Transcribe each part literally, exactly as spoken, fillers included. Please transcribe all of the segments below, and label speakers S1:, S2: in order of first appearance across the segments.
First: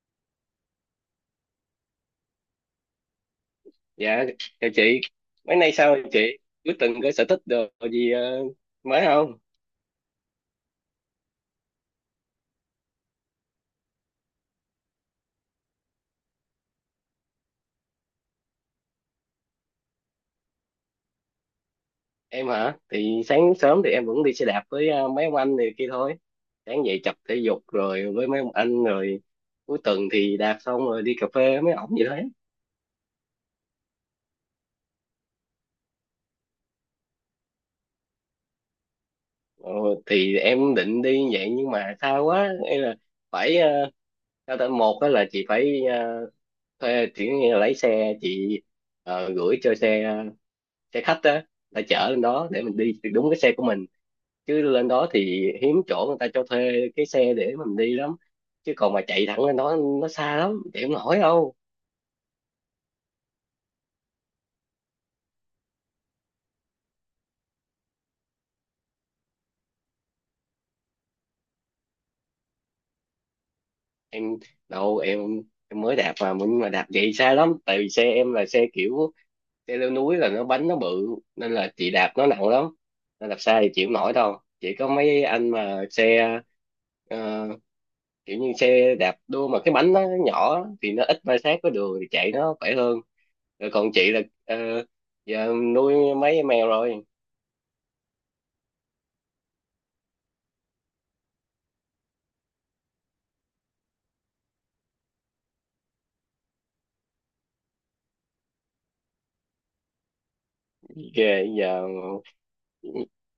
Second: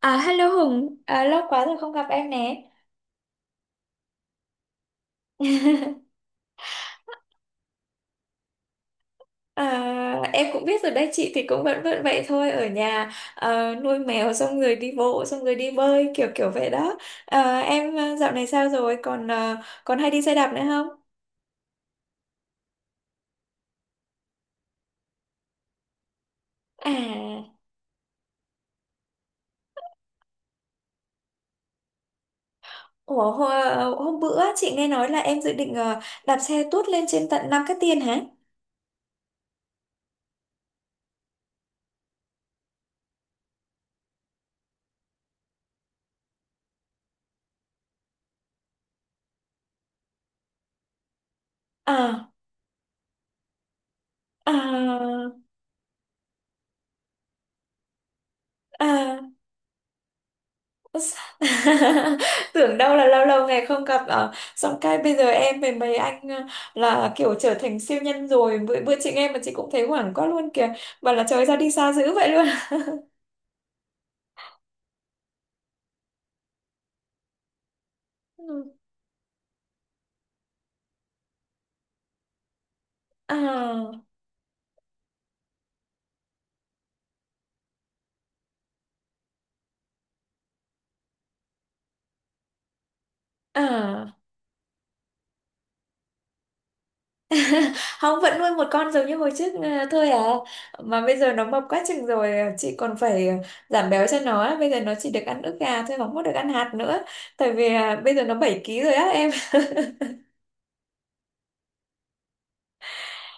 S1: À, hello Hùng, à, lâu quá rồi không gặp em nè.
S2: Dạ, chào chị. Mấy nay sao rồi chị? Cuối tuần có sở thích đồ gì ờ, mới không?
S1: À, em cũng biết rồi đấy, chị thì cũng vẫn vẫn vậy thôi, ở nhà ờ, nuôi mèo xong rồi đi bộ, xong rồi đi bơi, kiểu kiểu vậy đó. À, em ờ, dạo này sao rồi, còn ờ, còn hay đi xe đạp nữa không?
S2: Em hả? Thì sáng sớm thì em vẫn đi xe đạp với ờ, mấy ông anh này kia thôi. Sáng dậy tập thể
S1: À,
S2: dục rồi với mấy ông anh rồi. Cuối tuần thì đạp xong rồi đi cà phê với mấy ổng vậy đấy.
S1: ủa, hôm, hôm bữa chị nghe nói là em dự định ờ, đạp xe tuốt lên trên tận Nam Cát Tiên hả?
S2: ờ, thì em định đi vậy nhưng mà xa quá, hay là phải ờ, sao ta, một đó là chị phải ờ, thuê chỉ như là lấy xe chị ờ, gửi cho xe, ờ, xe khách á, đã chở lên
S1: À,
S2: đó để mình đi đúng cái xe của mình. Chứ lên đó
S1: à,
S2: thì hiếm chỗ người ta cho thuê cái xe để mình đi lắm. Chứ còn mà
S1: à,
S2: chạy thẳng lên đó nó xa lắm, chạy không nổi đâu.
S1: tưởng đâu là lâu lâu ngày không gặp ở xong cái bây giờ em với mấy anh ờ, là kiểu trở thành siêu nhân rồi bữa bữa chị nghe mà chị cũng thấy hoảng quá luôn kìa, bảo là trời ra đi xa dữ vậy luôn.
S2: Em đâu em em mới đạp mà, nhưng mà đạp vậy xa lắm. Tại vì xe em là xe kiểu xe leo núi, là nó bánh nó bự nên là chị đạp nó nặng lắm. Nên
S1: Ừ.
S2: đạp xa thì chịu không
S1: À,
S2: nổi đâu, chỉ có mấy anh mà xe ờ, kiểu như xe đạp đua, mà cái bánh nó nhỏ á, thì nó ít ma sát với đường thì chạy nó khỏe hơn. Rồi còn chị
S1: à.
S2: là ờ, giờ nuôi mấy em mèo rồi.
S1: Không, vẫn nuôi một con giống như hồi trước ờ, thôi à. Mà bây giờ nó mập quá chừng rồi, ờ, chị còn phải ờ, giảm béo cho nó á. Bây giờ nó chỉ được ăn ức gà thôi, không có được ăn hạt nữa, tại vì ờ, bây giờ nó bảy ký rồi á em.
S2: Ghê giờ. Ừ,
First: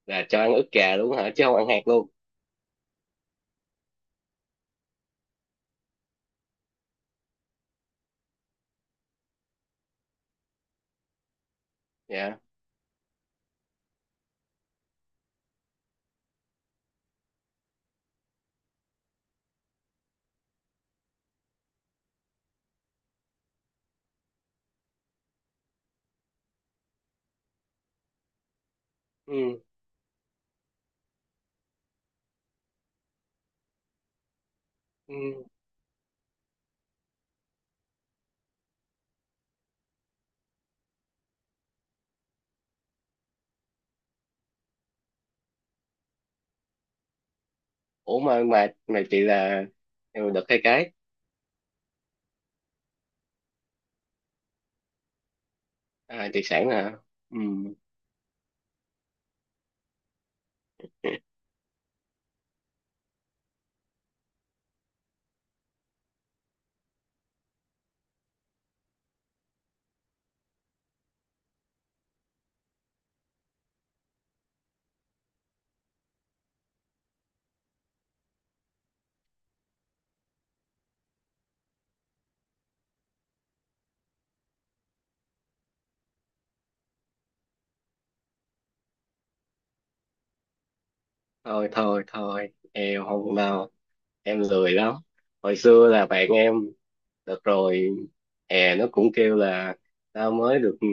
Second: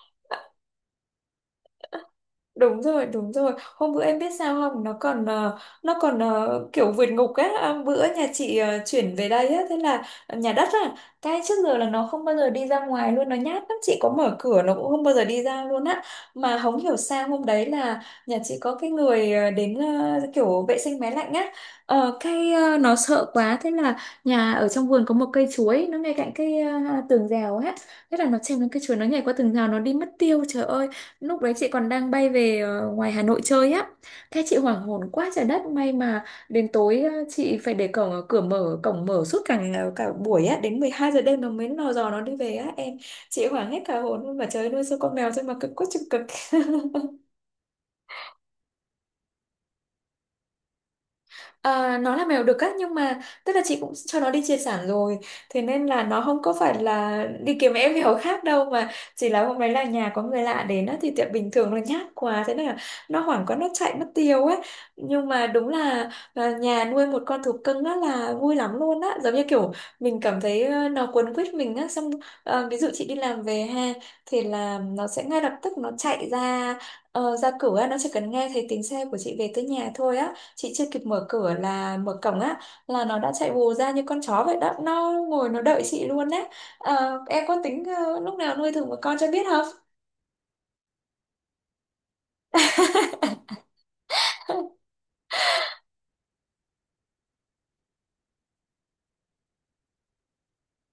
S2: là cho ăn ức gà luôn hả, chứ không ăn hạt luôn?
S1: Đúng rồi, đúng rồi, hôm bữa em biết sao không, nó còn ờ, nó còn ờ, kiểu vượt ngục á. À, bữa nhà chị ờ, chuyển về đây á, thế là nhà đất á, cái trước giờ là nó không bao
S2: Dạ.
S1: giờ đi ra ngoài luôn, nó nhát lắm, chị có mở cửa nó cũng không bao giờ đi ra luôn á. Mà không hiểu sao hôm đấy là nhà chị có cái người ờ, đến ờ, kiểu vệ sinh máy lạnh á. Ờ, cái ờ, nó sợ quá, thế là nhà ở trong vườn có một cây chuối nó ngay cạnh cái ờ, tường rào á, thế là nó trèo lên cây chuối, nó nhảy qua tường
S2: Ừ.
S1: rào, nó đi mất tiêu, trời ơi. Lúc đấy chị còn đang bay về ờ, ngoài Hà Nội chơi á. Thế chị hoảng hồn
S2: Ừ.
S1: quá trời đất, may mà đến tối ờ, chị phải để cổng, ờ, cửa mở cổng mở suốt cả ngày- cả buổi á, đến mười hai giờ đêm nó mới lò dò nó đi về á em. Chị hoảng hết cả hồn luôn, mà trời ơi, nuôi sao con mèo thôi mà cực quá chừng cực.
S2: Ủa mà mà mà chị là em được cái cái.
S1: À, nó là mèo đực á, nhưng mà tức là chị cũng cho nó đi chia sản rồi, thế nên là nó
S2: À, chị
S1: không có
S2: sẵn
S1: phải
S2: hả?
S1: là
S2: Ừ.
S1: đi kiếm em mèo khác đâu, mà chỉ là hôm đấy là nhà có người lạ đến á, thì tiệm bình thường nó nhát quá, thế nên là nó hoảng quá nó chạy mất tiêu ấy. Nhưng mà đúng là là nhà nuôi một con thú cưng á là vui lắm luôn á, giống như kiểu mình cảm thấy ờ, nó quấn quýt mình á, xong ờ, ví dụ chị đi làm về ha, thì là nó sẽ ngay lập tức nó chạy ra ờ, ra cửa, nó chỉ cần nghe thấy tiếng xe của chị về tới nhà thôi á, chị chưa kịp mở cửa là mở cổng á, là nó đã chạy vù ra như con chó vậy đó, nó ngồi nó đợi chị luôn đấy. Ờ, em có tính ờ, lúc nào nuôi thử một con cho biết không?
S2: Thôi thôi thôi, em không đâu, em lười lắm. Hồi xưa là bạn em, được rồi hè, nó cũng kêu là tao mới được, ừ,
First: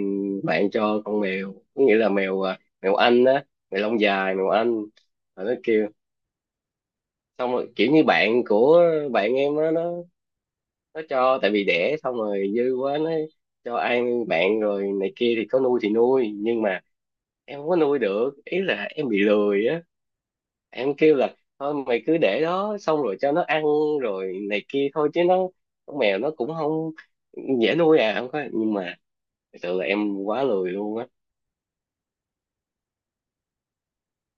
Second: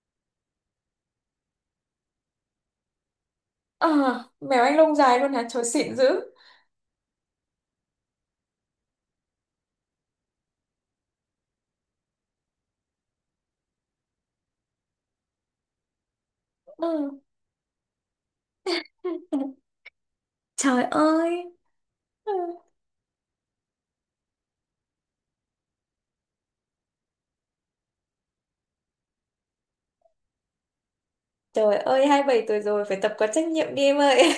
S2: bạn cho con mèo, có nghĩa là mèo à, mèo Anh á, mèo
S1: Ờ,
S2: lông dài, mèo
S1: mèo
S2: Anh.
S1: anh lông dài luôn hả,
S2: Rồi nó
S1: trời,
S2: kêu,
S1: xịn dữ.
S2: xong rồi kiểu như bạn của bạn em á, nó nó cho, tại vì đẻ xong rồi dư quá, nó cho ăn bạn rồi này kia, thì có nuôi thì nuôi nhưng mà
S1: Ừ.
S2: em không có nuôi được, ý là em bị lười á.
S1: Trời
S2: Em kêu là
S1: ơi.
S2: thôi mày cứ
S1: Ừ.
S2: để đó, xong rồi cho nó ăn rồi này kia thôi. Chứ nó, con mèo nó cũng không dễ nuôi à, không có, nhưng mà thật sự là em quá lười luôn á.
S1: Trời ơi, hai mươi bảy tuổi rồi, phải tập có trách nhiệm đi em ơi.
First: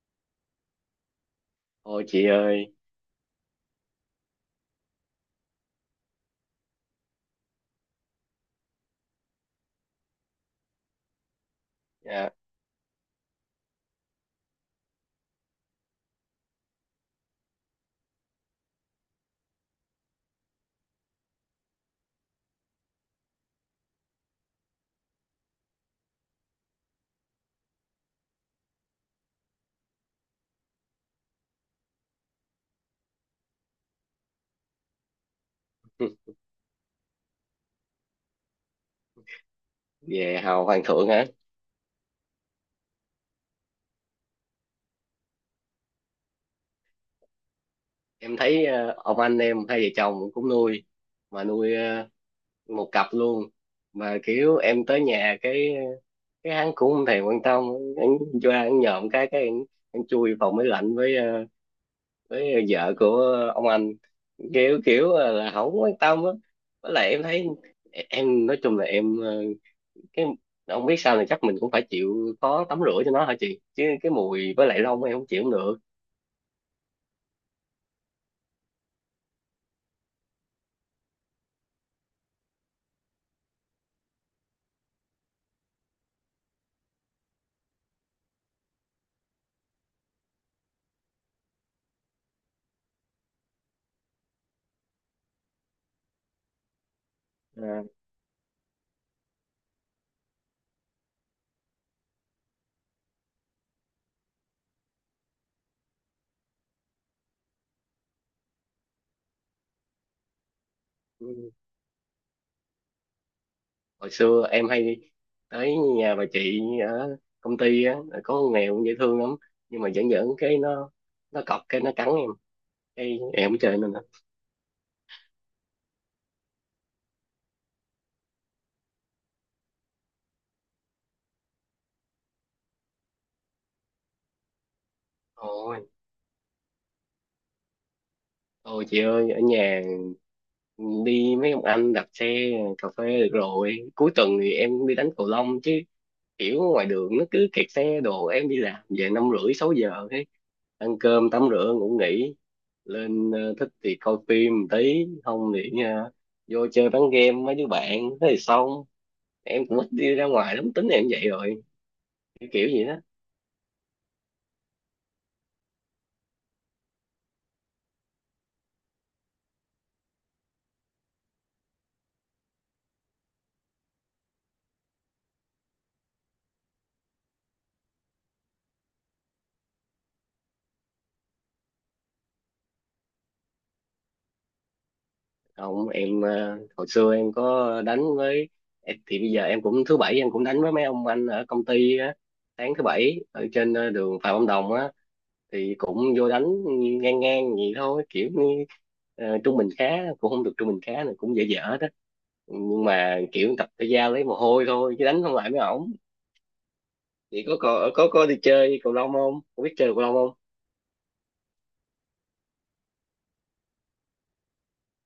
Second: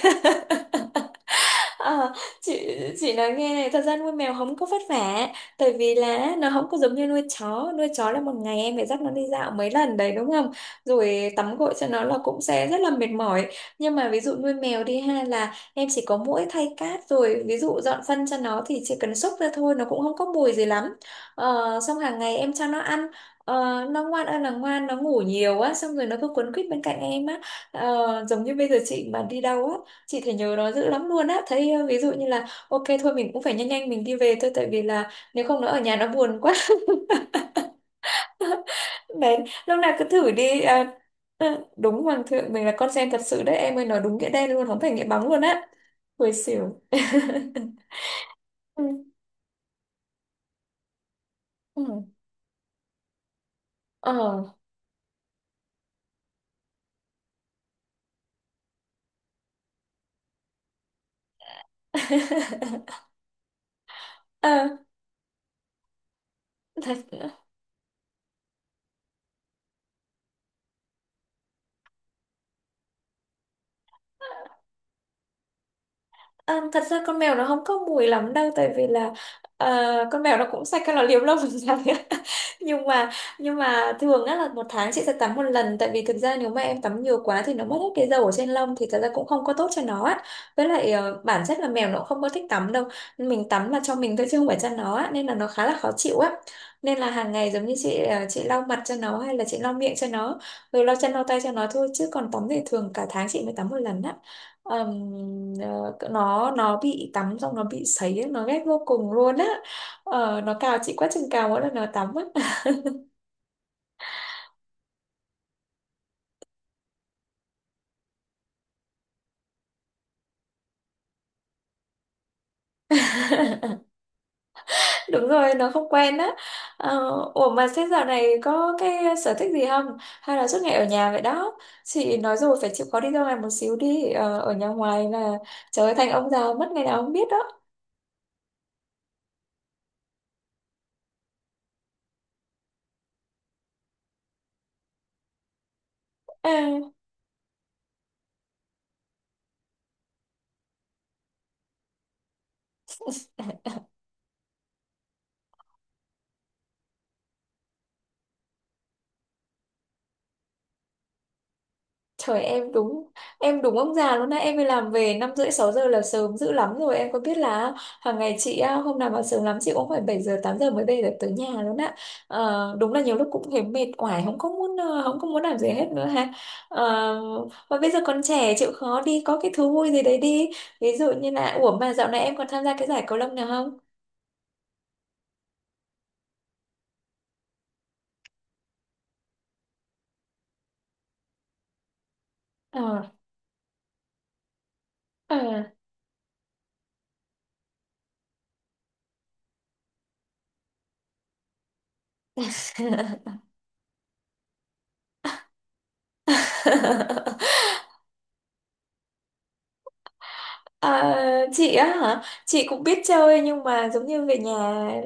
S2: Thôi
S1: Ờ,
S2: chị
S1: chị
S2: ơi.
S1: chị nói nghe này, thật ra nuôi mèo không có vất vả, tại vì là nó không có giống như nuôi chó. Nuôi chó là một ngày em phải dắt nó đi dạo mấy lần đấy, đúng không, rồi tắm gội cho nó là
S2: À,
S1: cũng sẽ rất là mệt mỏi. Nhưng mà ví dụ nuôi mèo đi ha, là em chỉ có mỗi thay cát, rồi ví dụ dọn phân cho nó thì chỉ cần xúc ra thôi, nó cũng không có mùi gì lắm. Ờ, xong hàng ngày em cho nó ăn. Ờ, nó ngoan ơi là ngoan, nó ngủ nhiều á, xong rồi nó cứ quấn quýt bên cạnh em á. Ờ, giống như bây giờ chị mà đi đâu á, chị thấy nhớ nó dữ lắm luôn á, thấy ờ, ví dụ như là, ok thôi, mình cũng phải nhanh nhanh mình đi về thôi, tại vì là nếu không nó ở nhà nó buồn quá. Đấy, lúc nào cứ thử
S2: về
S1: đi.
S2: hầu hoàng
S1: À,
S2: thượng hả?
S1: ờ, đúng, hoàng thượng, mình là con sen thật sự đấy em ơi, nói đúng nghĩa đen luôn, không phải nghĩa bóng luôn á. Hồi xỉu.
S2: Em thấy
S1: Ừ.
S2: ờ, ông anh em hai vợ chồng cũng nuôi, mà nuôi ờ,
S1: Ừ.
S2: một cặp luôn.
S1: Ờ.
S2: Mà kiểu em tới nhà cái cái hắn cũng không thèm quan tâm, hắn cho hắn nhòm cái cái hắn, hắn chui vào máy lạnh với ờ, với vợ của ông anh,
S1: Ờ,
S2: kiểu kiểu là không quan tâm á. Với
S1: thật.
S2: lại em thấy, em nói chung là em ờ, cái không biết, sao này chắc mình cũng phải chịu khó tắm rửa cho nó hả chị, chứ cái mùi với lại lông em không chịu cũng được.
S1: À, thật ra con mèo nó không có mùi lắm đâu, tại vì là ờ, con mèo nó cũng sạch, cái nó liếm lông làm sao đấy. nhưng mà nhưng mà thường á là một tháng chị sẽ tắm một lần, tại vì thực ra nếu mà em tắm nhiều quá thì nó mất hết cái dầu ở trên lông, thì thật ra cũng không có tốt cho nó á. Với lại ờ, bản chất là mèo nó cũng không có thích tắm đâu, mình tắm là cho mình thôi chứ không phải cho nó á, nên là nó khá là khó chịu á. Nên là hàng ngày giống như
S2: À,
S1: chị ờ, chị lau mặt cho nó, hay là chị lau miệng cho nó, rồi lau chân lau tay cho nó thôi, chứ còn tắm thì thường cả tháng chị mới tắm một lần á. Ờm, ờ, nó nó bị tắm xong nó bị sấy ấy, nó ghét vô cùng luôn á. Ờ, nó cào chị quá chừng cào, mỗi lần nó tắm á.
S2: hồi xưa em hay đi tới nhà bà chị ở công ty á, có con mèo cũng dễ thương lắm. Nhưng mà giỡn giỡn cái nó nó cọc cái nó cắn em, cái em không chơi nên.
S1: Đúng rồi, nó không quen á. Ờ, ủa mà thế dạo này có cái sở thích gì không, hay là suốt ngày ở nhà vậy đó? Chị nói rồi, phải chịu khó đi ra ngoài một xíu đi. Ờ, ở nhà ngoài là
S2: Ôi,
S1: trời ơi, thành ông già mất ngày nào không biết đó.
S2: ôi chị ơi, ở nhà đi mấy ông anh đạp xe cà phê được rồi. Cuối tuần thì em đi đánh cầu lông chứ, kiểu ngoài
S1: À,
S2: đường nó cứ kẹt xe đồ. Em đi làm về năm rưỡi sáu giờ ấy. Ăn cơm, tắm rửa, ngủ nghỉ, lên ờ, thích thì coi phim một tí, không thì ờ, vô chơi bán game với đứa bạn thế thì xong. Em cũng ít đi ra ngoài lắm, tính em vậy rồi
S1: trời
S2: kiểu
S1: em
S2: gì đó.
S1: đúng. Em đúng ông già luôn á. Em đi làm về năm rưỡi sáu giờ là sớm dữ lắm rồi. Em có biết là hàng ngày chị á, hôm nào mà sớm lắm chị cũng phải bảy giờ tám giờ mới về được tới nhà luôn á. Ờ, đúng là nhiều lúc cũng thấy mệt oải, không có muốn ờ, không có muốn làm gì hết nữa ha. Ờ, mà bây giờ còn trẻ chịu khó đi, có cái thú vui gì đấy đi. Ví dụ như là, ủa mà dạo này em còn tham gia cái giải cầu lông nào không?
S2: Không, em ờ, hồi xưa em có đánh với em- thì bây giờ em cũng thứ bảy em cũng đánh với mấy ông anh ở công ty á. Sáng thứ
S1: Ờ.
S2: bảy ở trên ờ, đường Phạm Văn Đồng á,
S1: Ờ.
S2: thì cũng vô đánh ngang ngang vậy thôi, kiểu như ờ, trung bình khá, cũng không được trung bình khá, này cũng dở dở đó. Nhưng mà kiểu tập thể giao lấy mồ hôi thôi, chứ đánh không lại mấy ổng. Thì có có có có đi chơi cầu lông không, có biết chơi cầu lông không?
S1: À, chị á hả? Chị cũng biết chơi, nhưng mà giống như về nhà,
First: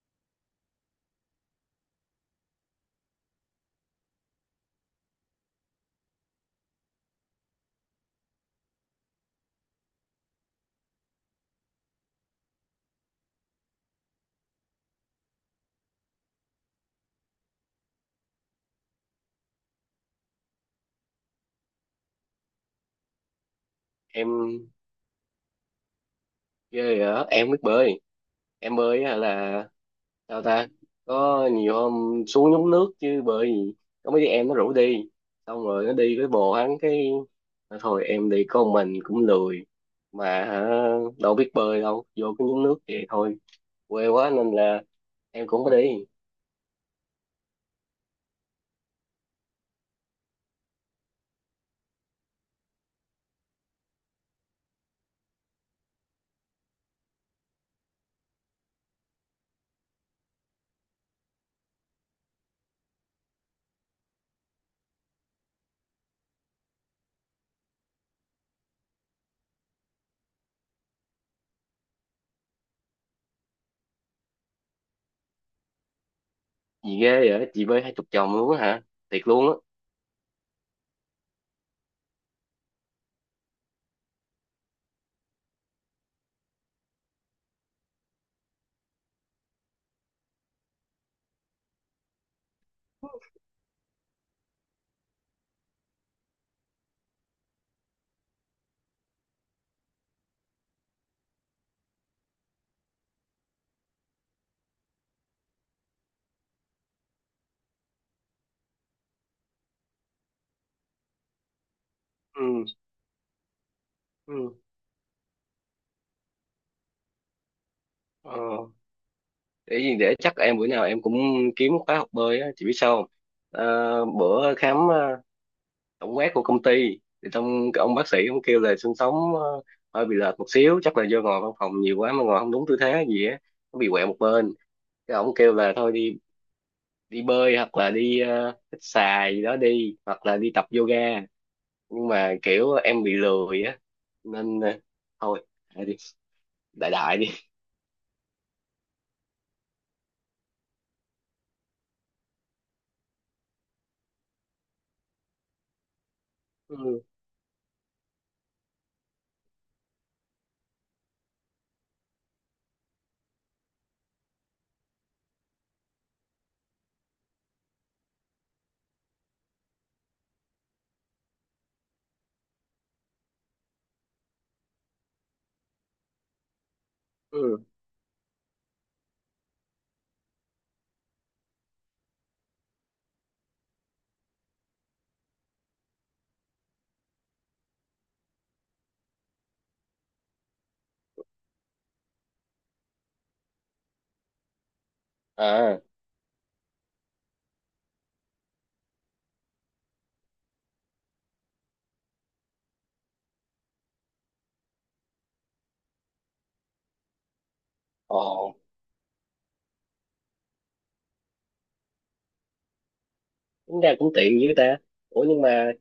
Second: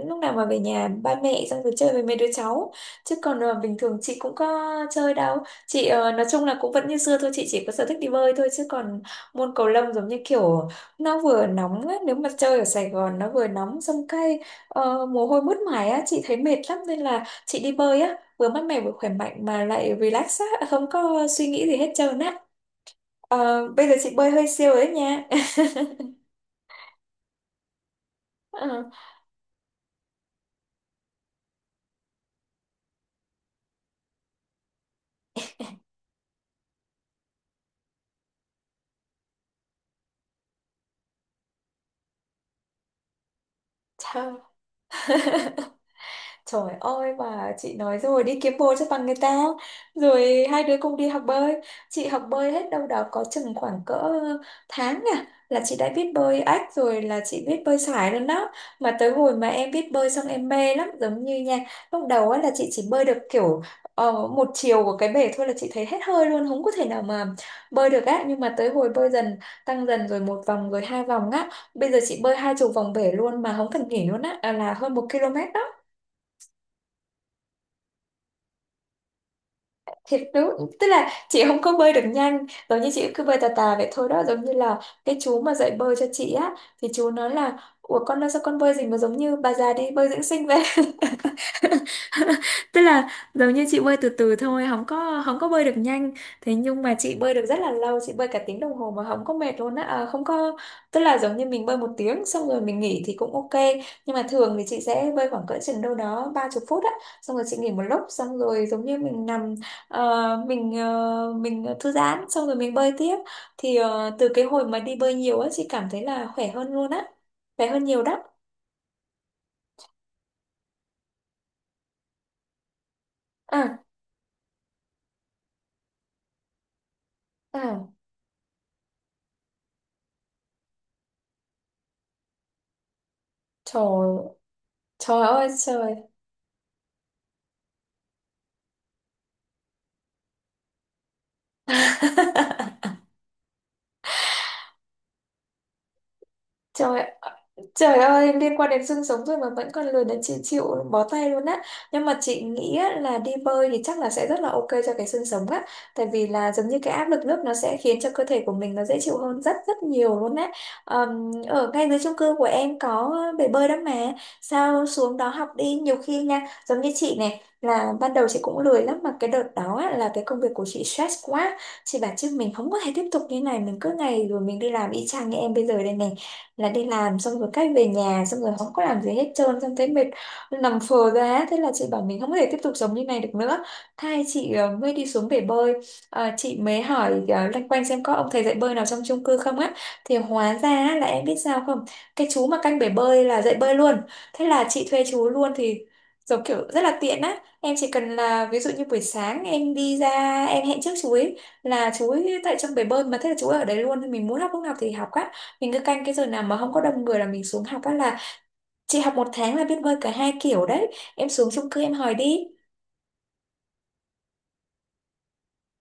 S1: lúc nào mà về nhà ba mẹ xong rồi chơi với mấy đứa cháu, chứ còn ờ, bình thường chị cũng có chơi đâu. Chị ờ, nói chung là cũng vẫn như xưa thôi, chị chỉ có sở thích đi bơi thôi, chứ còn môn cầu lông giống như kiểu nó vừa nóng á, nếu mà chơi ở Sài Gòn nó vừa nóng xong cái ờ, mồ hôi mướt mải á, chị thấy mệt lắm, nên là chị đi bơi á, vừa mát mẻ vừa khỏe mạnh mà lại relax á, không có suy nghĩ gì hết trơn á. Ờ, bây giờ chị bơi hơi siêu
S2: Em
S1: rồi đấy nha.
S2: chơi hả? Em biết bơi. Em
S1: Ờ,
S2: bơi á là, sao ta? Có nhiều hôm xuống nhúng nước, chứ bởi vì có mấy đứa em nó rủ đi. Xong rồi nó đi với bồ hắn, cái nói thôi em đi con, mình cũng lười mà hả, đâu biết bơi đâu, vô cái nhúng nước vậy thôi. Quê quá
S1: chào.
S2: nên là em cũng phải đi.
S1: Trời ơi, mà chị nói rồi, đi kiếm bồ cho bằng người ta. Rồi hai đứa cùng đi học bơi. Chị học bơi hết đâu đó có chừng khoảng cỡ tháng à. Là chị đã biết bơi ếch rồi, là chị biết bơi sải rồi đó. Mà tới hồi mà em biết bơi xong em mê lắm. Giống như nha, lúc đầu á là chị chỉ bơi được kiểu ờ, một chiều của cái bể thôi là chị thấy hết hơi luôn, không có thể nào mà bơi được á. Nhưng mà tới hồi bơi dần, tăng dần rồi một vòng rồi hai vòng á. Bây giờ chị bơi hai chục vòng bể luôn mà không cần nghỉ luôn á, à, là hơn một ki lô mét đó,
S2: Gì ghê vậy? Chị bơi hai chục chồng luôn á hả? Thiệt luôn á.
S1: thiệt đúng. Tức là chị không có bơi được nhanh, giống như chị cứ bơi tà tà vậy thôi đó. Giống như là cái chú mà dạy bơi cho chị á, thì chú nói là ủa con ơi sao con bơi gì mà giống như bà già đi bơi dưỡng sinh vậy. Tức là giống như chị bơi từ từ thôi, không có không có bơi được nhanh. Thế nhưng mà chị bơi được rất là lâu, chị bơi cả tiếng đồng hồ mà không có mệt luôn á, à, không có. Tức là giống như mình bơi một tiếng xong rồi mình nghỉ thì cũng ok, nhưng mà thường thì chị sẽ bơi khoảng cỡ chừng đâu đó ba chục phút á, xong rồi chị nghỉ một lúc, xong rồi giống như mình nằm, ờ, mình ờ, mình thư giãn xong rồi
S2: Ừ.
S1: mình bơi tiếp. Thì ờ, từ cái
S2: Ừ.
S1: hồi mà đi bơi nhiều á, chị cảm thấy là khỏe hơn luôn á, khỏe hơn nhiều đó.
S2: Ờ. Để gì, để chắc em bữa nào em cũng kiếm khóa học bơi á, chị biết sao không? Ờ,
S1: à,
S2: bữa khám ờ, tổng quát của công ty thì trong cái
S1: à,
S2: ông bác sĩ ông kêu là xương sống ờ, hơi bị lệch một xíu, chắc là do ngồi văn phòng nhiều quá mà ngồi không đúng tư thế gì á, nó bị quẹo một
S1: trời.
S2: bên. Cái
S1: Trời
S2: ông
S1: ơi
S2: kêu là thôi
S1: trời.
S2: đi, đi bơi hoặc là đi ờ, hít xà gì đó đi, hoặc là đi tập yoga.
S1: Ừ.
S2: Nhưng mà kiểu em bị lười á, nên ờ, thôi đại đi, đại
S1: Trời ạ,
S2: đại đi.
S1: trời ơi, liên quan đến xương sống rồi mà vẫn còn lười, đến chị chịu bó tay luôn á. Nhưng mà chị nghĩ á, là đi bơi thì chắc là sẽ rất là ok cho cái xương sống á. Tại vì là giống như cái
S2: Ừ,
S1: áp lực nước nó sẽ khiến cho cơ thể của mình nó dễ chịu hơn rất rất nhiều luôn á. Ờm, ở ngay dưới chung cư của em có bể bơi đó mà, sao xuống đó học đi, nhiều khi nha. Giống như chị này là ban đầu chị cũng lười lắm, mà cái đợt đó á, là cái công việc của chị stress quá. Chị bảo chứ mình không có thể tiếp tục như này, mình cứ ngày rồi mình đi làm y chang như em bây giờ đây nè, là đi làm xong rồi
S2: ừ,
S1: cách về nhà xong rồi không có làm gì hết trơn, xong thấy mệt, nằm phờ ra ấy. Thế là chị bảo mình không thể tiếp tục sống như này được nữa. Thay chị ờ, mới đi xuống bể bơi. Ờ, chị mới hỏi uh, loanh quanh xem có ông thầy dạy bơi nào trong chung cư không á. Thì hóa ra á, là em biết sao không, cái chú mà canh bể bơi là dạy bơi luôn. Thế là chị thuê chú luôn. Thì
S2: à,
S1: giống kiểu rất là tiện á, em chỉ cần là ví dụ như buổi sáng em đi ra em hẹn trước chú ấy là chú ấy tại trong bể bơi mà, thế là chú ấy ở đấy luôn, thì mình muốn học lúc nào thì học á. Mình cứ canh cái giờ nào mà không có đông người là mình xuống học á, là
S2: ồ,
S1: chị học một tháng là biết bơi cả hai kiểu đấy. Em xuống chung cư em hỏi đi.
S2: tính ra cũng tiện dữ ta. Ủa nhưng mà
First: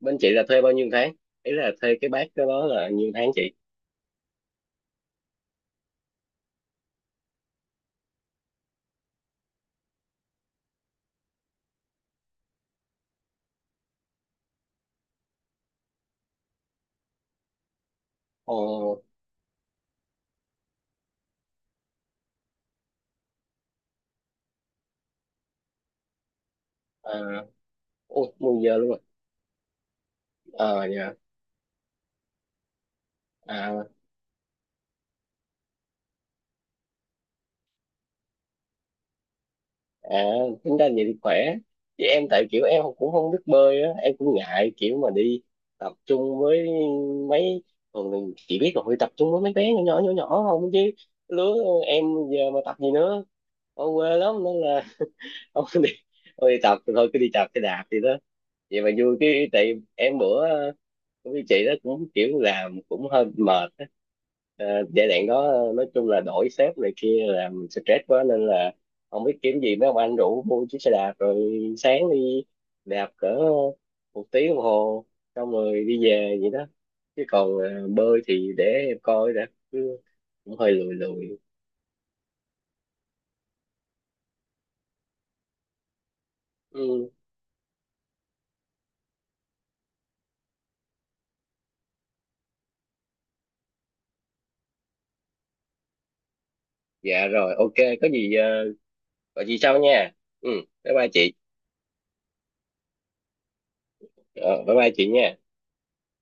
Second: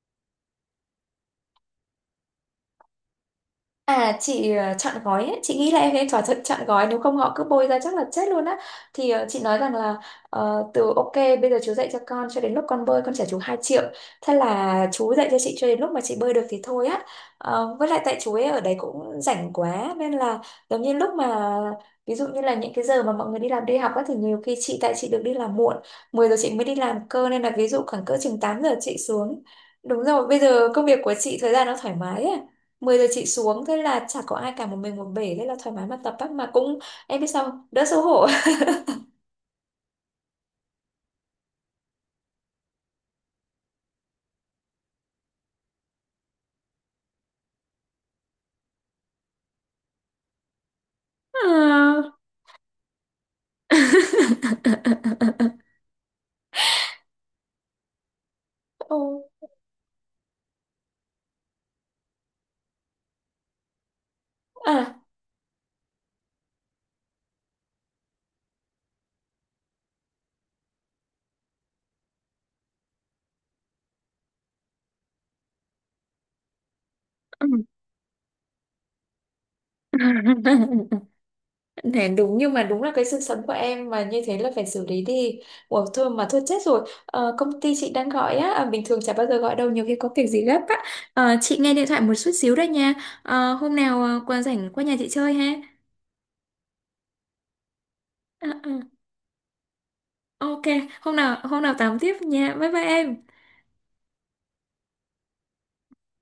S2: bên chị là thuê bao nhiêu tháng? Ý là thuê cái bác đó là nhiêu tháng chị?
S1: À chị ờ, chọn gói ấy. Chị nghĩ là em nên thỏa thuận chọn gói, nếu không họ cứ bôi ra chắc là chết luôn á. Thì ờ, chị nói rằng là ờ, từ ok bây giờ chú dạy cho con, cho đến lúc con bơi con trả chú hai triệu. Thế là chú dạy cho chị cho đến lúc mà chị bơi được thì thôi á. Ờ, với lại tại chú ấy
S2: Ồ.
S1: ở đấy cũng rảnh quá nên là giống như lúc mà, ví dụ như là những cái giờ mà mọi người đi làm đi học á, thì nhiều khi chị tại chị được đi làm muộn, mười giờ chị mới đi làm cơ, nên
S2: À.
S1: là ví dụ khoảng cỡ
S2: Ôi,
S1: chừng tám
S2: mười
S1: giờ
S2: giờ luôn
S1: chị
S2: rồi.
S1: xuống. Đúng rồi, bây giờ công
S2: Ờ
S1: việc của
S2: dạ.
S1: chị thời gian nó thoải mái á. Mười giờ chị xuống, thế
S2: À,
S1: là chả có ai cả, một mình một bể, thế là thoải mái mà tập á. Mà cũng, em biết sao không, đỡ xấu hổ.
S2: à, tính ra vậy thì khỏe. Chứ em tại kiểu em cũng không biết bơi á, em cũng ngại kiểu mà đi tập trung với mấy, thường mình chỉ biết là phải tập trung với mấy bé nhỏ nhỏ nhỏ nhỏ không chứ, lứa em
S1: À.
S2: giờ mà tập gì nữa. Ở quê lắm nên là không đi, không đi tập thì thôi, cứ đi tập cái đạp gì đó vậy mà
S1: Ồ,
S2: vui. Cái tại em bữa ờ, cũng như chị đó cũng kiểu làm cũng hơi mệt á. Ờ,
S1: à.
S2: giai đoạn đó ờ, nói chung là đổi sếp này kia làm mình stress quá, nên là không biết kiếm gì, mấy ông anh rủ mua chiếc xe đạp rồi sáng đi đạp cỡ một tiếng đồng hồ xong rồi đi về vậy đó. Chứ còn ờ, bơi thì để em coi đã, chứ cũng hơi lười lười.
S1: Thế đúng, nhưng mà đúng là cái sự sống của em mà như thế là phải xử lý đi. Ủa thôi mà thôi chết rồi.
S2: Ừ,
S1: Ờ, công ty chị đang gọi á, à, bình thường chả bao giờ gọi đâu, nhiều khi có việc gì gấp á. Ờ, chị nghe điện thoại một chút xíu đấy nha. Ờ, hôm nào ờ, qua rảnh qua nhà chị chơi ha.
S2: dạ rồi, ok. Có gì ờ,
S1: Ờ, ờ.
S2: gọi chị sau nha. Ừ,
S1: Ok,
S2: bye bye
S1: hôm
S2: chị.
S1: nào hôm nào tám tiếp nha. Bye bye em.
S2: ờ, Bye bye chị nha.